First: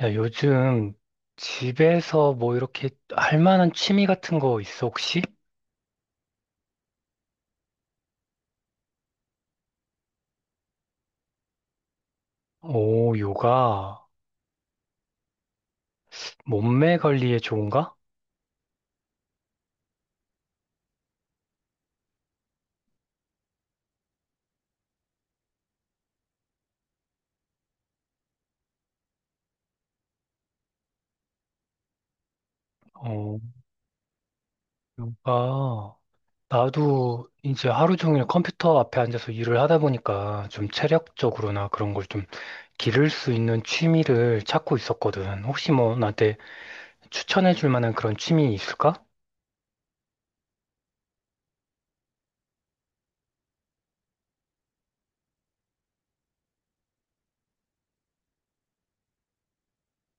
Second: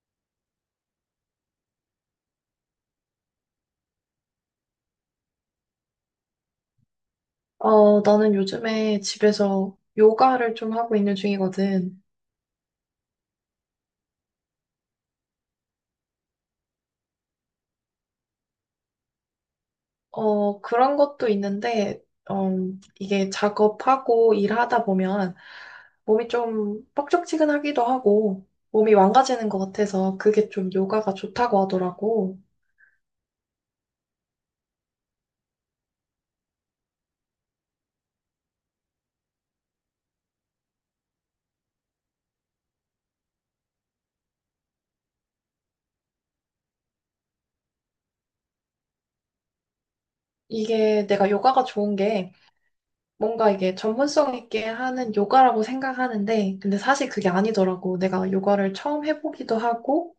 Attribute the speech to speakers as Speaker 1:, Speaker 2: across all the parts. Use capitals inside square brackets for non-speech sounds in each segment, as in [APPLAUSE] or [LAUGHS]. Speaker 1: 야, 요즘 집에서 뭐 이렇게 할 만한 취미 같은 거 있어, 혹시?
Speaker 2: 나는 요즘에 집에서 요가를 좀 하고 있는 중이거든.
Speaker 1: 오, 요가. 몸매 관리에 좋은가?
Speaker 2: 그런 것도 있는데, 어, 이게 작업하고 일하다 보면 몸이 좀 뻑적지근하기도 하고 몸이 망가지는 것 같아서 그게 좀 요가가 좋다고 하더라고.
Speaker 1: 어, 요가. 나도 이제 하루 종일 컴퓨터 앞에 앉아서 일을 하다 보니까 좀 체력적으로나 그런 걸 좀 기를 수 있는 취미를 찾고 있었거든. 혹시 뭐 나한테 추천해 줄 만한 그런 취미 있을까?
Speaker 2: 이게 내가 요가가 좋은 게 뭔가 이게 전문성 있게 하는 요가라고 생각하는데, 근데 사실 그게 아니더라고. 내가 요가를 처음 해보기도 하고,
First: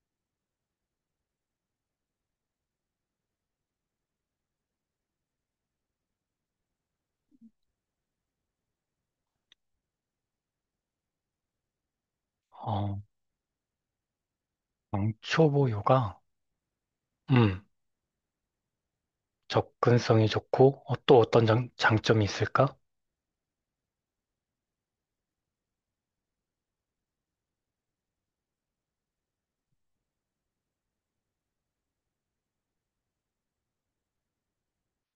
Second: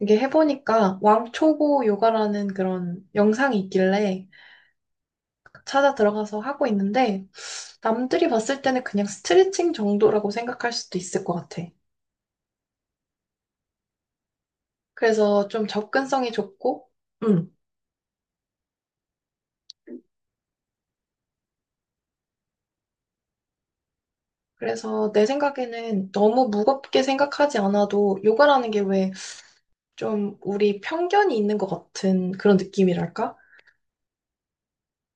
Speaker 2: 이게 해보니까 왕초보 요가라는 그런 영상이 있길래 찾아 들어가서 하고 있는데 남들이 봤을 때는 그냥 스트레칭 정도라고 생각할 수도 있을 것 같아.
Speaker 1: 어,
Speaker 2: 그래서 좀
Speaker 1: 왕초보 요가.
Speaker 2: 접근성이 좋고, 음.
Speaker 1: 음, 접근성이 좋고, 또 어떤 장점이 있을까?
Speaker 2: 그래서 내 생각에는 너무 무겁게 생각하지 않아도 요가라는 게 왜 좀 우리 편견이 있는 것 같은 그런 느낌이랄까?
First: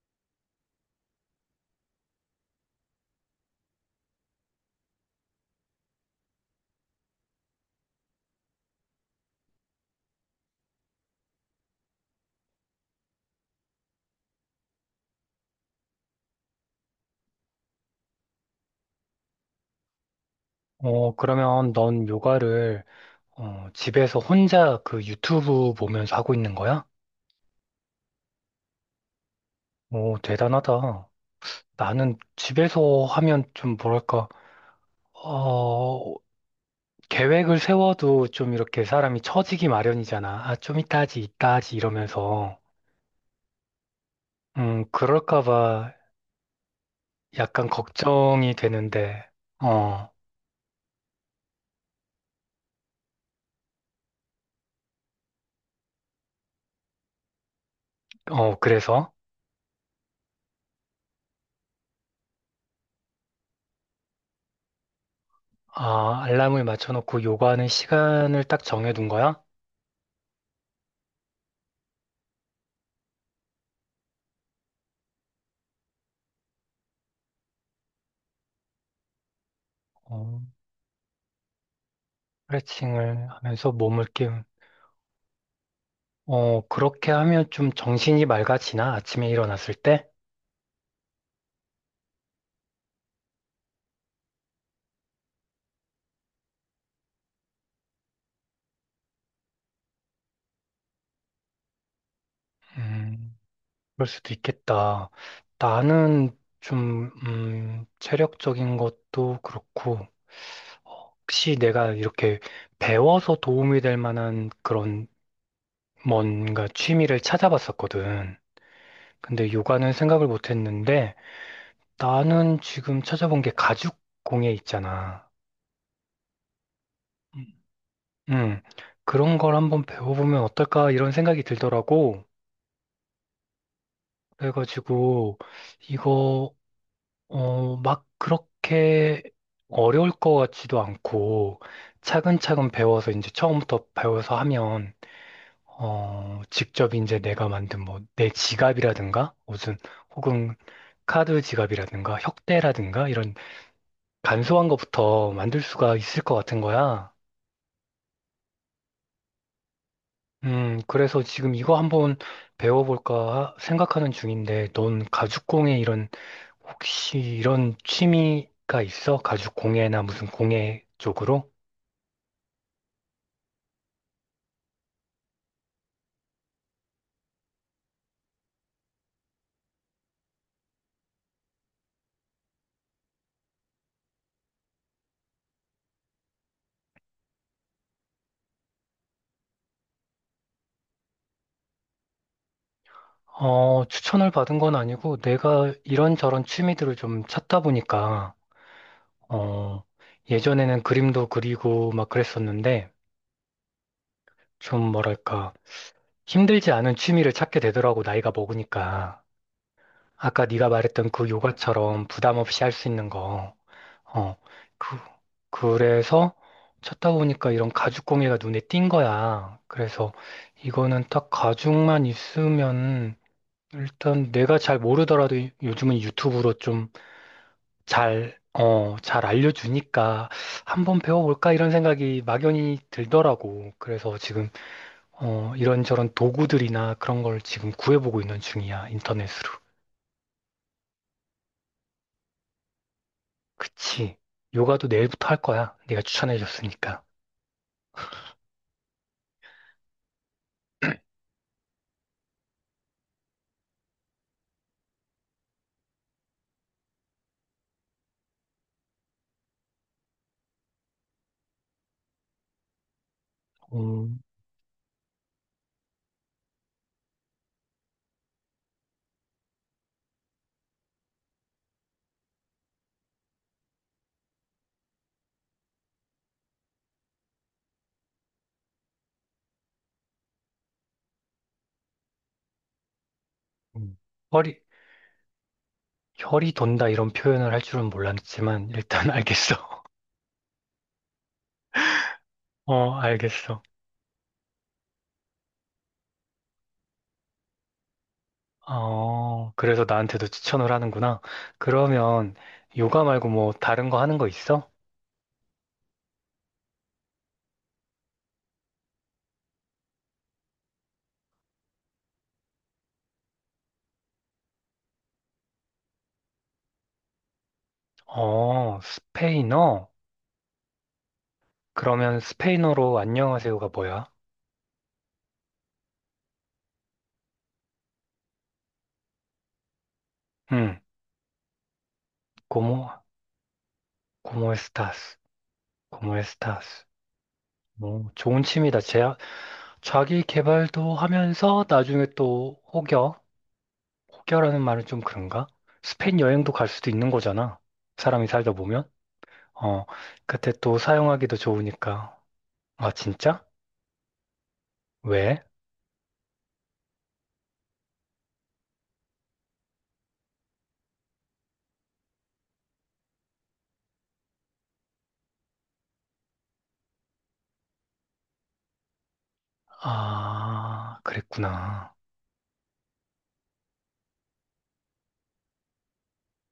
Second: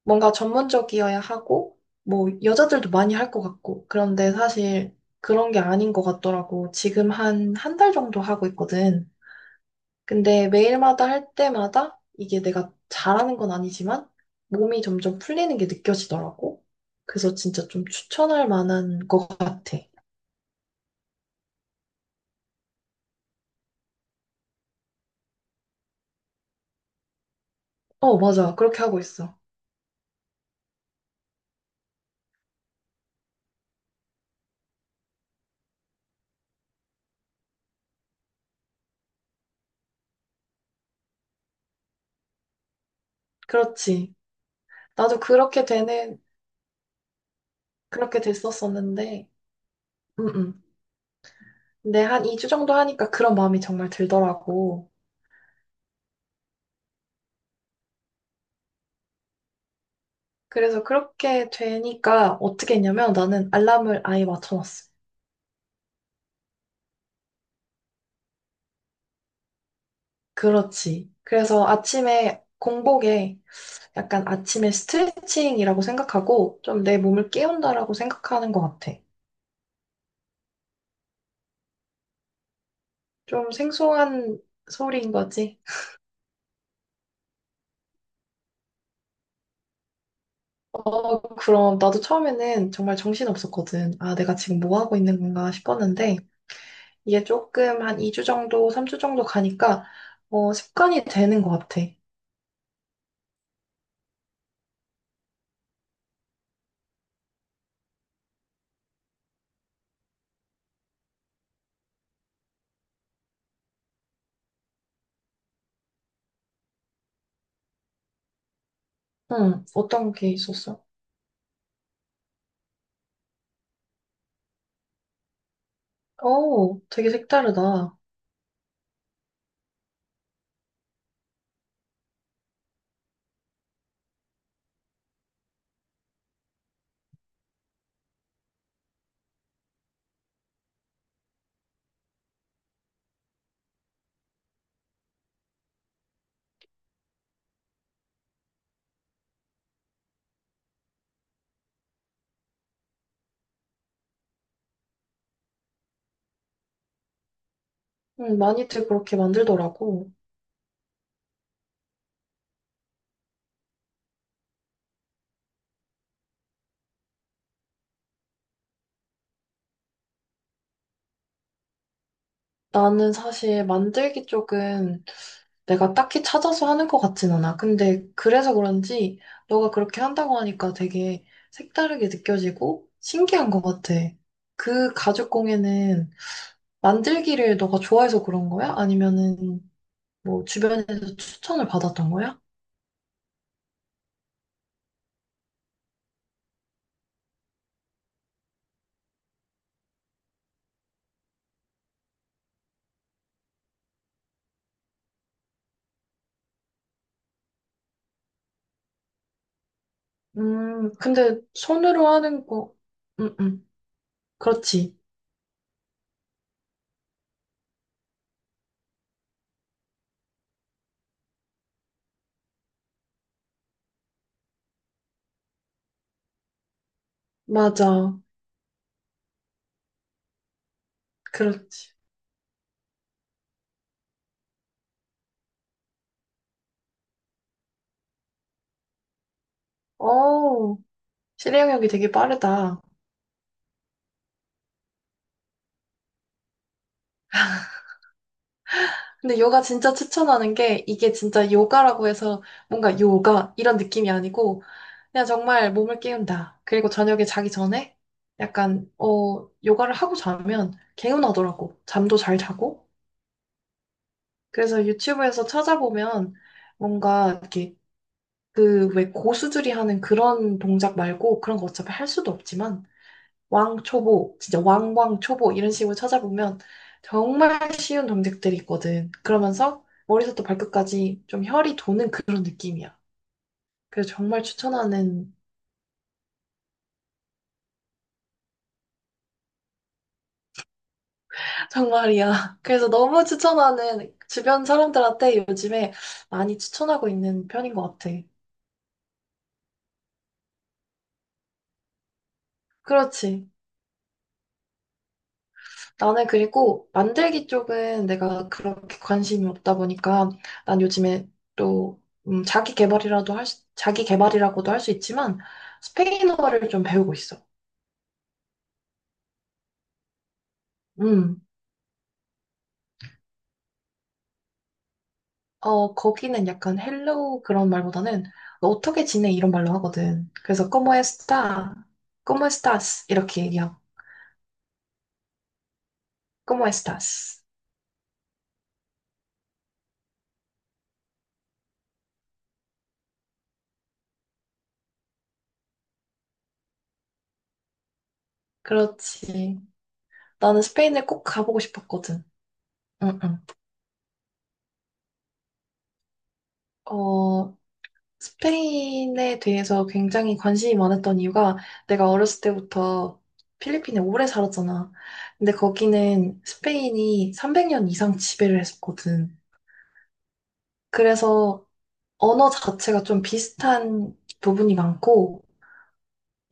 Speaker 2: 뭔가 전문적이어야 하고, 뭐, 여자들도 많이 할 것 같고, 그런데 사실 그런 게 아닌 것 같더라고. 지금 한, 한 달 정도 하고 있거든. 근데 매일마다 할 때마다 이게 내가 잘하는 건 아니지만 몸이 점점 풀리는 게 느껴지더라고. 그래서 진짜 좀 추천할 만한 것 같아.
Speaker 1: 어, 그러면 넌 요가를 집에서 혼자 그 유튜브 보면서 하고 있는 거야?
Speaker 2: 맞아. 그렇게 하고 있어.
Speaker 1: 오, 대단하다. 나는 집에서 하면 좀 뭐랄까, 어, 계획을 세워도 좀 이렇게 사람이 처지기 마련이잖아. 아, 좀 이따 하지, 이따 하지 이러면서.
Speaker 2: 그렇지. 나도
Speaker 1: 그럴까
Speaker 2: 그렇게
Speaker 1: 봐
Speaker 2: 되는,
Speaker 1: 약간
Speaker 2: 그렇게
Speaker 1: 걱정이 되는데,
Speaker 2: 됐었었는데,
Speaker 1: 어,
Speaker 2: 음, 음. 근데 한 2주 정도 하니까 그런 마음이 정말 들더라고.
Speaker 1: 어, 그래서?
Speaker 2: 그래서 그렇게 되니까 어떻게 했냐면 나는 알람을 아예 맞춰놨어.
Speaker 1: 아, 알람을 맞춰놓고 요가하는 시간을 딱 정해둔 거야?
Speaker 2: 그렇지. 그래서 아침에 공복에 약간 아침에 스트레칭이라고 생각하고 좀 내 몸을 깨운다라고 생각하는 것 같아.
Speaker 1: 어, 스트레칭을
Speaker 2: 좀
Speaker 1: 하면서 몸을
Speaker 2: 생소한
Speaker 1: 깨우
Speaker 2: 소리인 거지.
Speaker 1: 어, 그렇게 하면 좀 정신이 맑아지나? 아침에 일어났을 때?
Speaker 2: 그럼 나도 처음에는 정말 정신없었거든. 아, 내가 지금 뭐 하고 있는 건가 싶었는데 이게 조금 한 2주 정도, 3주 정도 가니까 습관이 되는 것 같아.
Speaker 1: 음, 그럴 수도 있겠다. 나는 좀, 체력적인 것도 그렇고, 혹시 내가 이렇게 배워서 도움이 될 만한 그런 뭔가 취미를 찾아봤었거든. 근데
Speaker 2: 응,
Speaker 1: 요가는
Speaker 2: 어떤
Speaker 1: 생각을
Speaker 2: 게
Speaker 1: 못
Speaker 2: 있었어?
Speaker 1: 했는데, 나는 지금 찾아본 게 가죽 공예 있잖아.
Speaker 2: 되게 색다르다.
Speaker 1: 음, 그런 걸 한번 배워보면 어떨까? 이런 생각이 들더라고. 그래가지고 이거 막 그렇게 어려울 것 같지도 않고 차근차근 배워서 이제 처음부터 배워서 하면 직접 이제 내가 만든 뭐 내 지갑이라든가 무슨 혹은 카드 지갑이라든가 혁대라든가 이런 간소한 것부터 만들 수가 있을 것 같은 거야.
Speaker 2: 응, 많이들 그렇게 만들더라고.
Speaker 1: 음, 그래서 지금 이거 한번 배워볼까 생각하는 중인데 넌 가죽공예 이런 혹시 이런 취미가 있어? 가죽 공예나 무슨 공예 쪽으로?
Speaker 2: 나는 사실 만들기 쪽은 내가 딱히 찾아서 하는 것 같진 않아. 근데 그래서 그런지 너가 그렇게 한다고 하니까 되게 색다르게 느껴지고 신기한 것 같아. 그 가죽공예는 만들기를 너가 좋아해서 그런 거야? 아니면은 뭐 주변에서 추천을 받았던 거야?
Speaker 1: 어, 추천을 받은 건 아니고 내가 이런저런 취미들을 좀 찾다 보니까 어, 예전에는 그림도 그리고 막 그랬었는데 좀 뭐랄까 힘들지 않은 취미를 찾게 되더라고 나이가 먹으니까. 아까 네가 말했던 그
Speaker 2: 근데 손으로
Speaker 1: 요가처럼 부담
Speaker 2: 하는
Speaker 1: 없이 할
Speaker 2: 거,
Speaker 1: 수 있는
Speaker 2: 응,
Speaker 1: 거.
Speaker 2: 응,
Speaker 1: 어, 그,
Speaker 2: 그렇지.
Speaker 1: 그래서 찾다 보니까 이런 가죽공예가 눈에 띈 거야. 그래서 이거는 딱 가죽만 있으면 일단 내가 잘 모르더라도 요즘은 유튜브로 좀
Speaker 2: 맞아.
Speaker 1: 잘 알려주니까 한번 배워볼까 이런
Speaker 2: 그렇지.
Speaker 1: 생각이 막연히 들더라고. 그래서 지금, 이런저런 도구들이나 그런 걸 지금 구해보고 있는 중이야. 인터넷으로.
Speaker 2: 오, 실행력이 되게 빠르다.
Speaker 1: 그치. 요가도 내일부터 할 거야. 네가 추천해줬으니까.
Speaker 2: 근데 요가 진짜 추천하는 게 이게 진짜 요가라고 해서 뭔가 요가 이런 느낌이 아니고 그냥 정말 몸을 깨운다. 그리고 저녁에 자기 전에 약간 요가를 하고 자면 개운하더라고. 잠도 잘 자고.
Speaker 1: 음.
Speaker 2: 그래서 유튜브에서 찾아보면 뭔가 이렇게 그 왜 고수들이 하는 그런 동작 말고 그런 거 어차피 할 수도 없지만 왕초보, 진짜 왕왕초보 이런 식으로 찾아보면 정말 쉬운 정책들이 있거든. 그러면서 머리부터 발끝까지 좀 혈이 도는 그런 느낌이야.
Speaker 1: 음.
Speaker 2: 그래서 정말
Speaker 1: 허리,
Speaker 2: 추천하는,
Speaker 1: 혈이 돈다 이런 표현을 할 줄은 몰랐지만 일단 [LAUGHS] 알겠어.
Speaker 2: [LAUGHS] 정말이야. 그래서
Speaker 1: 어,
Speaker 2: 너무
Speaker 1: 알겠어.
Speaker 2: 추천하는 주변 사람들한테 요즘에 많이 추천하고 있는 편인 것 같아.
Speaker 1: 어, 그래서 나한테도 추천을 하는구나. 그러면 요가 말고
Speaker 2: 그렇지.
Speaker 1: 뭐 다른 거 하는 거 있어?
Speaker 2: 나는 그리고 만들기 쪽은 내가 그렇게 관심이 없다 보니까 난 요즘에 또 자기 개발이라도 할 수, 자기 개발이라고도 할 수 있지만 스페인어를 좀 배우고 있어.
Speaker 1: 어, 스페인어?
Speaker 2: 음.
Speaker 1: 그러면 스페인어로 안녕하세요가 뭐야?
Speaker 2: 거기는 약간 헬로우 그런 말보다는 너 어떻게 지내 이런 말로 하거든. 그래서
Speaker 1: 응,
Speaker 2: como está? como
Speaker 1: 고모,
Speaker 2: estás? 이렇게 얘기하고
Speaker 1: 고모 에스타스, 고모
Speaker 2: como
Speaker 1: 에스타스.
Speaker 2: estás?
Speaker 1: 뭐, 좋은 취미다. 자기 개발도 하면서 나중에 또 혹여, 혹여라는 말은 좀 그런가? 스페인 여행도 갈 수도 있는 거잖아. 사람이 살다 보면.
Speaker 2: 그렇지.
Speaker 1: 어, 그때
Speaker 2: 나는
Speaker 1: 또
Speaker 2: 스페인을 꼭
Speaker 1: 사용하기도
Speaker 2: 가보고
Speaker 1: 좋으니까.
Speaker 2: 싶었거든.
Speaker 1: 아,
Speaker 2: 응, 응.
Speaker 1: 진짜? 왜?
Speaker 2: 어, 스페인에 대해서 굉장히 관심이 많았던 이유가 내가 어렸을 때부터 필리핀에 오래 살았잖아. 근데 거기는 스페인이 300년 이상 지배를 했었거든.
Speaker 1: 아,
Speaker 2: 그래서
Speaker 1: 그랬구나.
Speaker 2: 언어 자체가 좀 비슷한 부분이 많고,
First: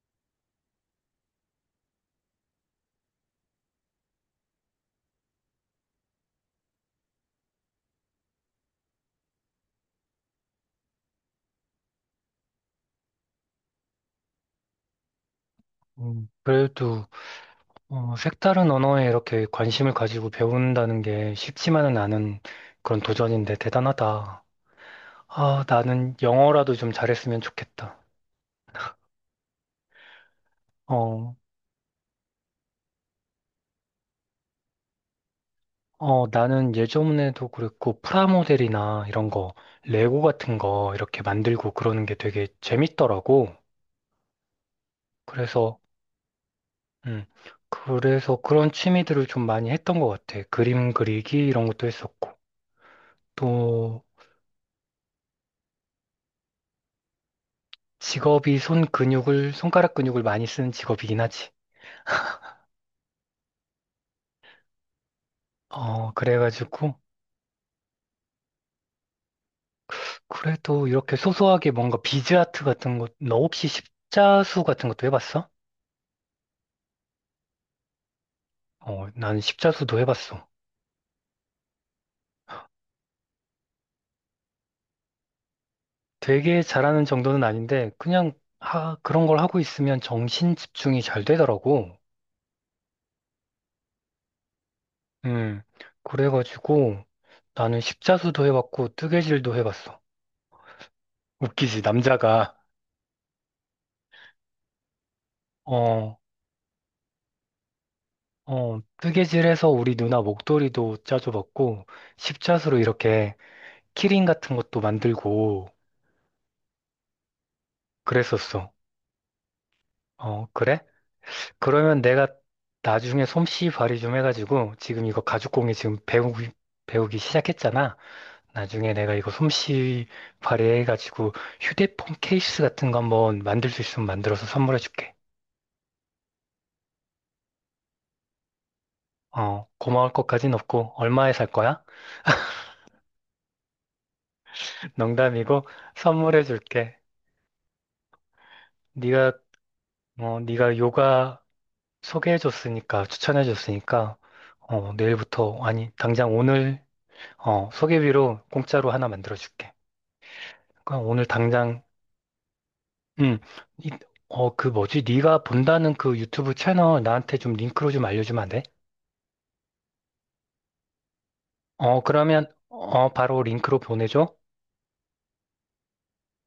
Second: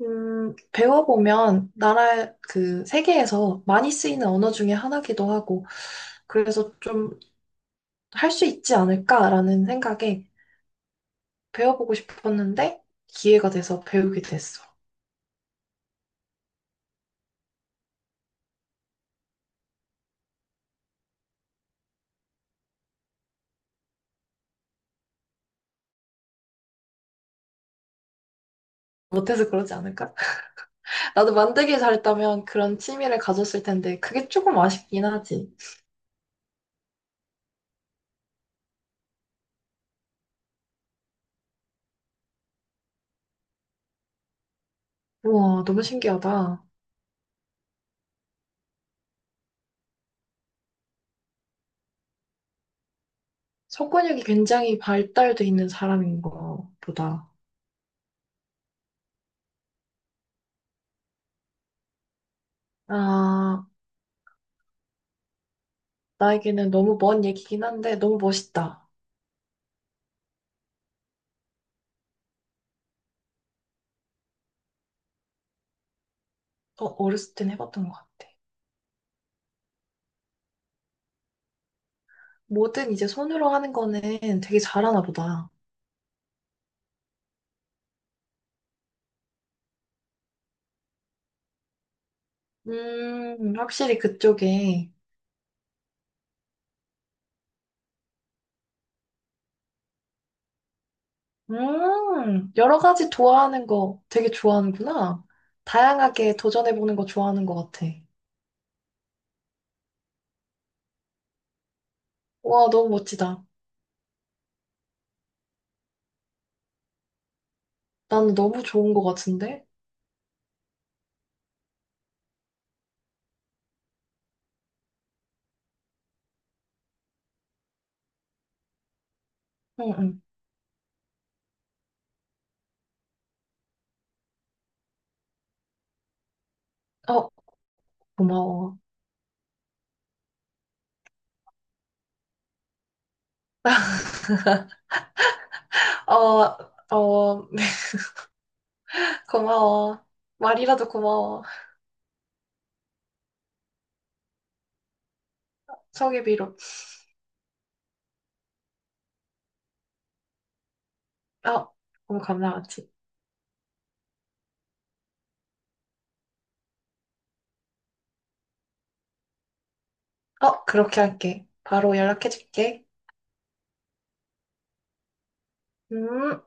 Speaker 2: 배워보면 세계에서 많이 쓰이는 언어 중에 하나기도 하고, 그래서 좀 할 수 있지 않을까라는 생각에 배워보고 싶었는데 기회가 돼서 배우게 됐어.
Speaker 1: 그래도 색다른 언어에 이렇게 관심을 가지고 배운다는 게 쉽지만은 않은 그런 도전인데 대단하다. 아, 나는 영어라도 좀 잘했으면 좋겠다.
Speaker 2: 못해서 그러지 않을까?
Speaker 1: 어,
Speaker 2: 나도 만들기 잘했다면 그런 취미를 가졌을 텐데 그게 조금 아쉽긴 하지.
Speaker 1: 나는 예전에도 그랬고 프라모델이나 이런 거, 레고 같은 거 이렇게 만들고 그러는 게 되게 재밌더라고.
Speaker 2: 우와,
Speaker 1: 그래서
Speaker 2: 너무 신기하다.
Speaker 1: 음. 그래서 그런 취미들을 좀 많이 했던 것 같아. 그림 그리기 이런 것도 했었고. 또
Speaker 2: 속근육이 굉장히 발달돼 있는 사람인 거 보다.
Speaker 1: 직업이 손가락 근육을 많이 쓰는 직업이긴 하지.
Speaker 2: 아,
Speaker 1: 어,
Speaker 2: 나에게는
Speaker 1: 그래가지고
Speaker 2: 너무 먼 얘기긴 한데 너무 멋있다.
Speaker 1: 그래도 이렇게 소소하게 뭔가 비즈 아트 같은 것, 너 혹시 십자수 같은 것도 해봤어?
Speaker 2: 어렸을 땐 해봤던 것 같아.
Speaker 1: 어, 나는 십자수도 해봤어.
Speaker 2: 뭐든 이제 손으로 하는 거는 되게 잘하나 보다.
Speaker 1: 되게 잘하는 정도는 아닌데 그냥 그런 걸 하고 있으면 정신 집중이 잘 되더라고.
Speaker 2: 확실히 그쪽에.
Speaker 1: 음, 그래가지고 나는 십자수도 해봤고 뜨개질도 해봤어. 웃기지. 남자가
Speaker 2: 여러 가지 좋아하는 거 되게 좋아하는구나.
Speaker 1: 어,
Speaker 2: 다양하게 도전해보는 거 좋아하는 것 같아.
Speaker 1: 어, 뜨개질해서 우리 누나 목도리도 짜줘봤고
Speaker 2: 와,
Speaker 1: 십자수로
Speaker 2: 너무
Speaker 1: 이렇게
Speaker 2: 멋지다.
Speaker 1: 키링 같은 것도 만들고
Speaker 2: 나는 너무
Speaker 1: 그랬었어.
Speaker 2: 좋은 것 같은데?
Speaker 1: 어, 그래? 그러면 내가 나중에 솜씨 발휘 좀 해가지고 지금 이거 가죽공예 지금 배우기 시작했잖아. 나중에 내가 이거
Speaker 2: 응,
Speaker 1: 솜씨
Speaker 2: 응.
Speaker 1: 발휘해가지고 휴대폰 케이스 같은 거 한번 만들 수 있으면 만들어서 선물해줄게.
Speaker 2: 어, 고마워.
Speaker 1: 어, 고마울 것까진 없고 얼마에 살 거야? [LAUGHS] 농담이고
Speaker 2: 어,
Speaker 1: 선물해줄게.
Speaker 2: 어, [LAUGHS]
Speaker 1: 네가
Speaker 2: 고마워.
Speaker 1: 네가
Speaker 2: 말이라도
Speaker 1: 요가
Speaker 2: 고마워.
Speaker 1: 소개해 줬으니까 추천해 줬으니까 내일부터 아니 당장
Speaker 2: 소개비로.
Speaker 1: 오늘 어 소개비로 공짜로 하나 만들어 줄게. 그럼 오늘
Speaker 2: 어,
Speaker 1: 당장
Speaker 2: 너무 감사하지.
Speaker 1: 음 이, 그 뭐지? 네가 본다는 그 유튜브 채널 나한테 좀 링크로 좀 알려주면 안 돼?
Speaker 2: 그렇게 할게. 바로
Speaker 1: 그러면
Speaker 2: 연락해줄게.
Speaker 1: 바로 링크로 보내줘.
Speaker 2: 음.